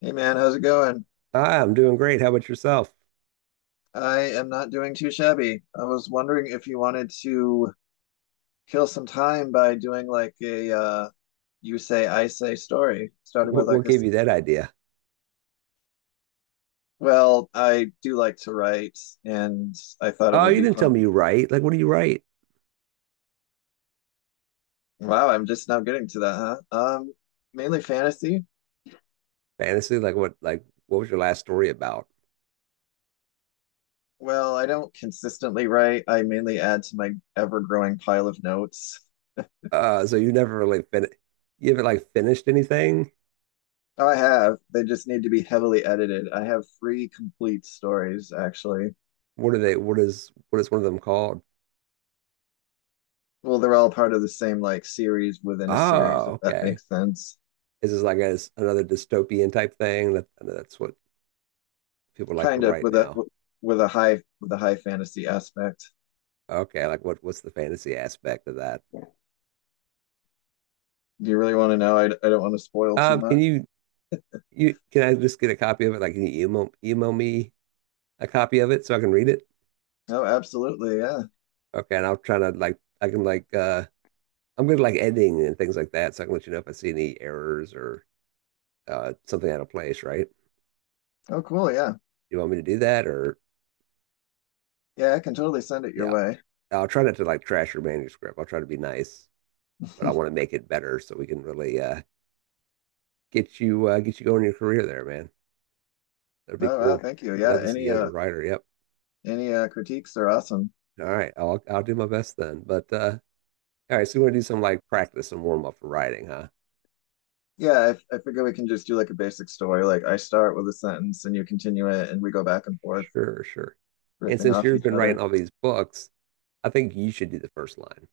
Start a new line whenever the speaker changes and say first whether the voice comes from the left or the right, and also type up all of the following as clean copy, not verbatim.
left: Hey man, how's it going?
right: Ah, I'm doing great. How about yourself?
left: I am not doing too shabby. I was wondering if you wanted to kill some time by doing like a you say I say story, starting
right: What,
left: with
right: what
left: like a
right: gave you that idea?
left: well, I do like to write and I thought it
right: Oh,
left: would
right: you
left: be
right: didn't tell
left: fun.
right: me you write. Like, what do you write?
left: Wow, I'm just now getting to that, huh? Mainly fantasy.
right: Fantasy? Like, what? Like, what was your last story about?
left: Well, I don't consistently write. I mainly add to my ever-growing pile of notes.
right: Uh, so you never really fin you haven't like finished anything?
left: Oh, I have. They just need to be heavily edited. I have three complete stories actually.
right: What are they? What is one of them called?
left: Well, they're all part of the same like series within a series,
right: Oh,
left: if that
right: okay.
left: makes sense.
right: Is this like a, another dystopian type thing? That's what people like to
left: Kind of
right: write now.
left: with a high fantasy aspect.
right: Okay, like what? What's the fantasy aspect of that?
left: Do you really want to know? I don't want to spoil too
right: Can
left: much.
right: you You can I just get a copy of it? Like, can you email me a copy of it so I can read it?
left: Oh, absolutely. Yeah.
right: Okay, and I'll try to like I can like I'm good at like editing and things like that, so I can let you know if I see any errors or something out of place, right?
left: Oh, cool. Yeah.
right: You want me to do that or
left: Yeah, I can totally send it your
right: yeah.
left: way.
right: I'll try not to like trash your manuscript. I'll try to be nice, but I want to make it better so we can really get you going in your career there, man. That'd be
left: Oh, wow.
right: cool.
left: Thank you.
right: I'd love
left: Yeah.
right: to, yeah, see you as a writer. Yep.
left: Any critiques are awesome.
right: All right. I'll do my best then. But All right, so you want to do some like practice and warm up for writing, huh?
left: Yeah, I figure we can just do like a basic story. Like I start with a sentence and you continue it and we go back and forth
right: Sure, sure. And
left: riffing
right: since
left: off
right: you've
left: each
right: been writing
left: other.
right: all these books, I think you should do the first line.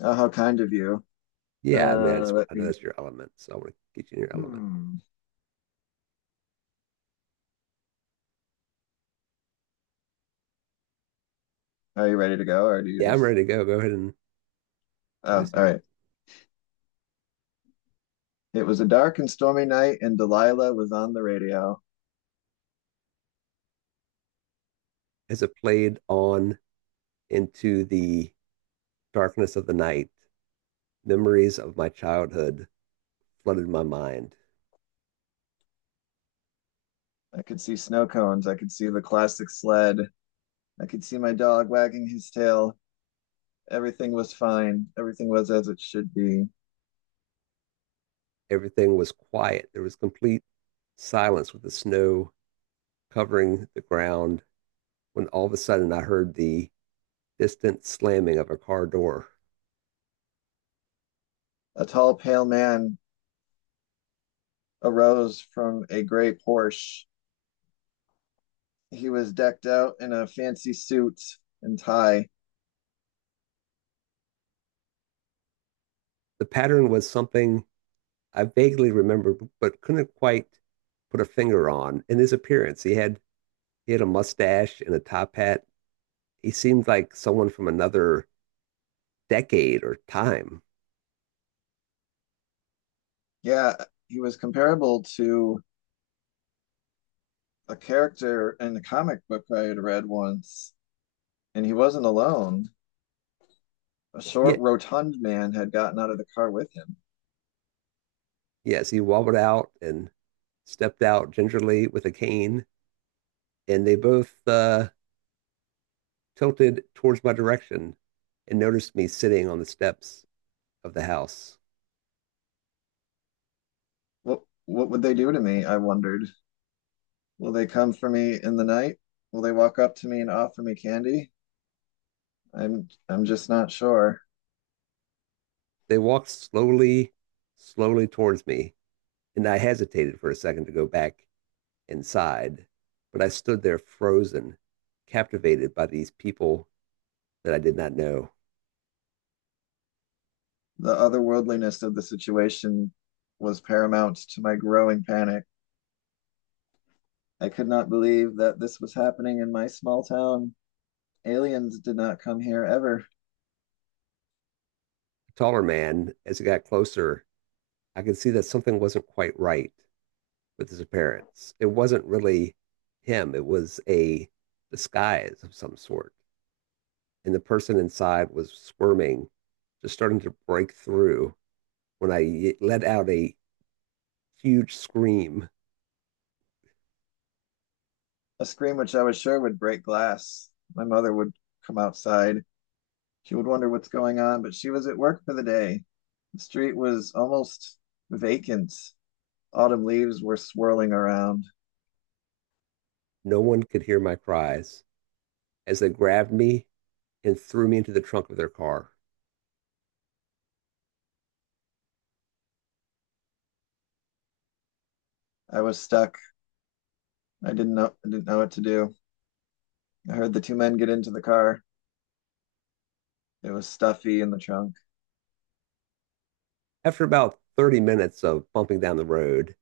left: Oh, how kind of you.
right: Yeah, I mean,
left: Let
right: I know
left: me.
right: that's your element, so I want to get you in your element.
left: Hmm. Are you ready to go, or do you
right: Yeah, I'm
left: just?
right: ready to go. Go ahead and let me
left: Oh,
right: see.
left: all
right: Your,
left: right. It was a dark and stormy night, and Delilah was on the radio.
right: as it played on into the darkness of the night, memories of my childhood flooded my mind.
left: I could see snow cones. I could see the classic sled. I could see my dog wagging his tail. Everything was fine. Everything was as it should be.
right: Everything was quiet. There was complete silence with the snow covering the ground when all of a sudden I heard the distant slamming of a car door.
left: A tall, pale man arose from a gray Porsche. He was decked out in a fancy suit and tie.
right: The pattern was something I vaguely remembered, but couldn't quite put a finger on. In his appearance, he had He had a mustache and a top hat. He seemed like someone from another decade or time.
left: Yeah, he was comparable to a character in the comic book I had read once, and he wasn't alone. A
right: Yeah,
left: short, rotund man had gotten out of the car with him.
right: yes, he wobbled out and stepped out gingerly with a cane, and they both tilted towards my direction and noticed me sitting on the steps of the house.
left: What would they do to me? I wondered. Will they come for me in the night? Will they walk up to me and offer me candy? I'm just not sure.
right: They walked slowly towards me, and I hesitated for a second to go back inside, but I stood there frozen, captivated by these people that I did not know.
left: The otherworldliness of the situation was paramount to my growing panic. I could not believe that this was happening in my small town. Aliens did not come here ever.
right: Taller man, as it got closer, I could see that something wasn't quite right with his appearance. It wasn't really him, it was a disguise of some sort. And the person inside was squirming, just starting to break through when I let out a huge scream.
left: A scream which I was sure would break glass. My mother would come outside. She would wonder what's going on, but she was at work for the day. The street was almost vacant. Autumn leaves were swirling around.
right: No one could hear my cries as they grabbed me and threw me into the trunk of their car.
left: I was stuck. I didn't know what to do. I heard the two men get into the car. It was stuffy in the trunk.
right: After about 30 minutes of bumping down the road,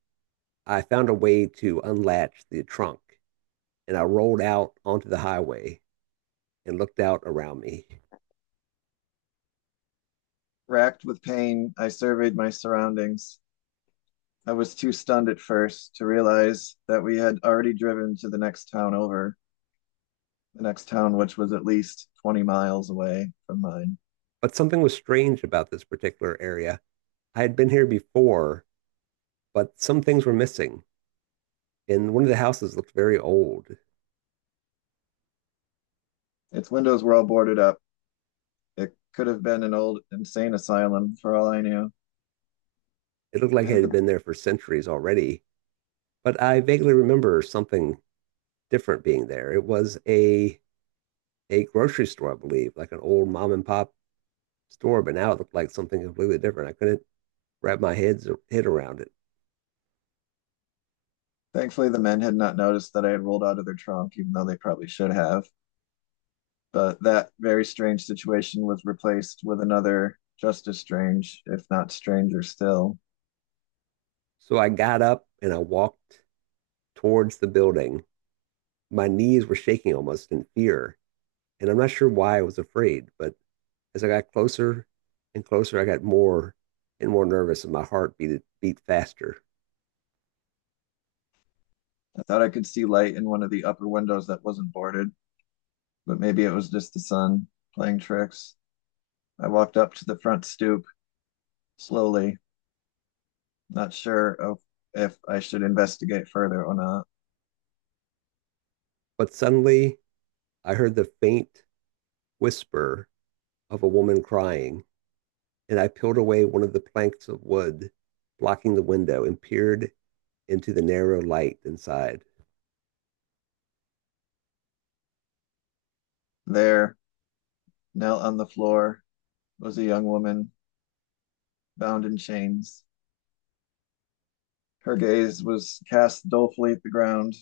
right: I found a way to unlatch the trunk and I rolled out onto the highway and looked out around me.
left: Racked with pain, I surveyed my surroundings. I was too stunned at first to realize that we had already driven to the next town over, the next town which was at least 20 miles away from mine.
right: But something was strange about this particular area. I had been here before, but some things were missing. And one of the houses looked very old.
left: Its windows were all boarded up. It could have been an old insane asylum for all I knew.
right: It looked
left: I
right: like it
left: Had
right: had
left: the
right: been there for centuries already. But I vaguely remember something different being there. It was a grocery store, I believe, like an old mom and pop store, but now it looked like something completely different. I couldn't wrap my head around it.
left: Thankfully the men had not noticed that I had rolled out of their trunk, even though they probably should have. But that very strange situation was replaced with another just as strange, if not stranger still.
right: So I got up and I walked towards the building. My knees were shaking almost in fear. And I'm not sure why I was afraid, but as I got closer and closer, I got more and more nervous and my heart beat faster.
left: I thought I could see light in one of the upper windows that wasn't boarded, but maybe it was just the sun playing tricks. I walked up to the front stoop slowly, not sure of if I should investigate further or not.
right: But suddenly I heard the faint whisper of a woman crying, and I peeled away one of the planks of wood blocking the window and peered into the narrow light inside.
left: There, knelt on the floor, was a young woman bound in chains. Her gaze was cast dolefully at the ground.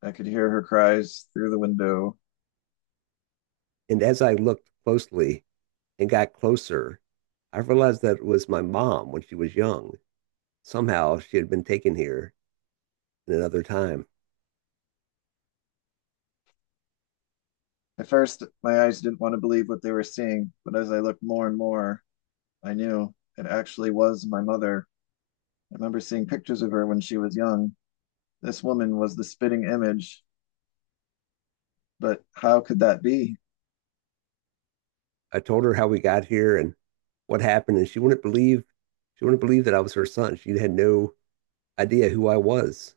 left: I could hear her cries through the window.
right: And as I looked closely and got closer, I realized that it was my mom when she was young. Somehow she had been taken here in another time.
left: At first, my eyes didn't want to believe what they were seeing, but as I looked more and more, I knew it actually was my mother. I remember seeing pictures of her when she was young. This woman was the spitting image, but how could that be?
right: I told her how we got here and what happened, and she wouldn't believe that I was her son. She had no idea who I was.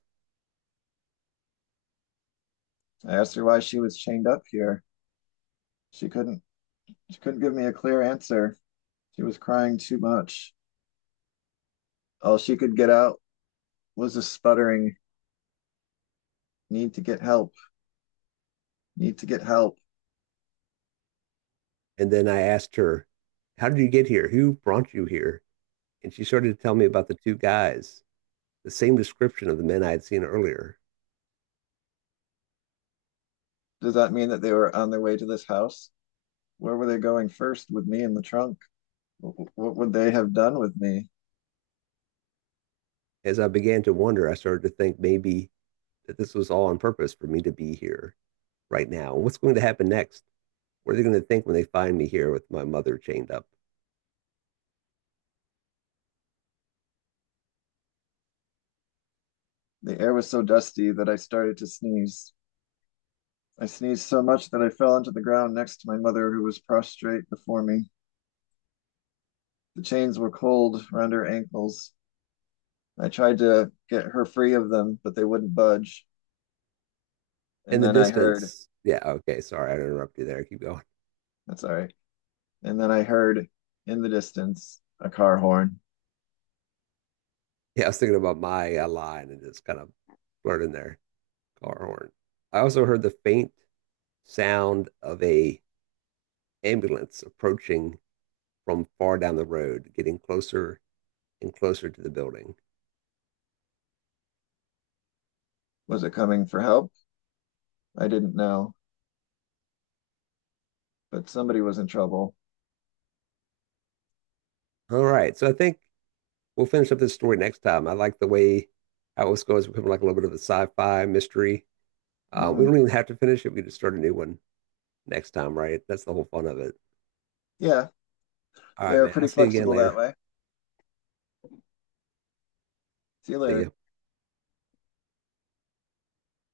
left: I asked her why she was chained up here. She couldn't she couldn't give me a clear answer. She was crying too much. All she could get out was a sputtering need to get help, need to get help.
right: And then I asked her, how did you get here? Who brought you here? And she started to tell me about the two guys, the same description of the men I had seen earlier.
left: Does that mean that they were on their way to this house? Where were they going first with me in the trunk? What would they have done with me?
right: As I began to wonder, I started to think maybe that this was all on purpose for me to be here right now. What's going to happen next? What are they going to think when they find me here with my mother chained up?
left: The air was so dusty that I started to sneeze. I sneezed so much that I fell onto the ground next to my mother, who was prostrate before me. The chains were cold around her ankles. I tried to get her free of them, but they wouldn't budge.
right: In
left: And
right: the
left: then I heard,
right: distance, yeah, okay, sorry, I interrupted you there. Keep going.
left: that's all right. And then I heard in the distance a car horn.
right: Yeah, I was thinking about my line and just kind of blurted there. Car horn. I also heard the faint sound of a ambulance approaching from far down the road, getting closer and closer to the building.
left: Was it coming for help? I didn't know. But somebody was in trouble.
right: All right, so I think we'll finish up this story next time. I like the way how it's this goes, becoming like a little bit of a sci-fi mystery. We
left: Mhm.
right: don't even have to finish it; we can just start a new one next time, right? That's the whole fun of it.
left: Yeah,
right: All
left: they
right: right,
left: are
right: man. I'll
left: pretty
right: see you again
left: flexible that
right: later.
left: way. See you
right: See ya.
left: later.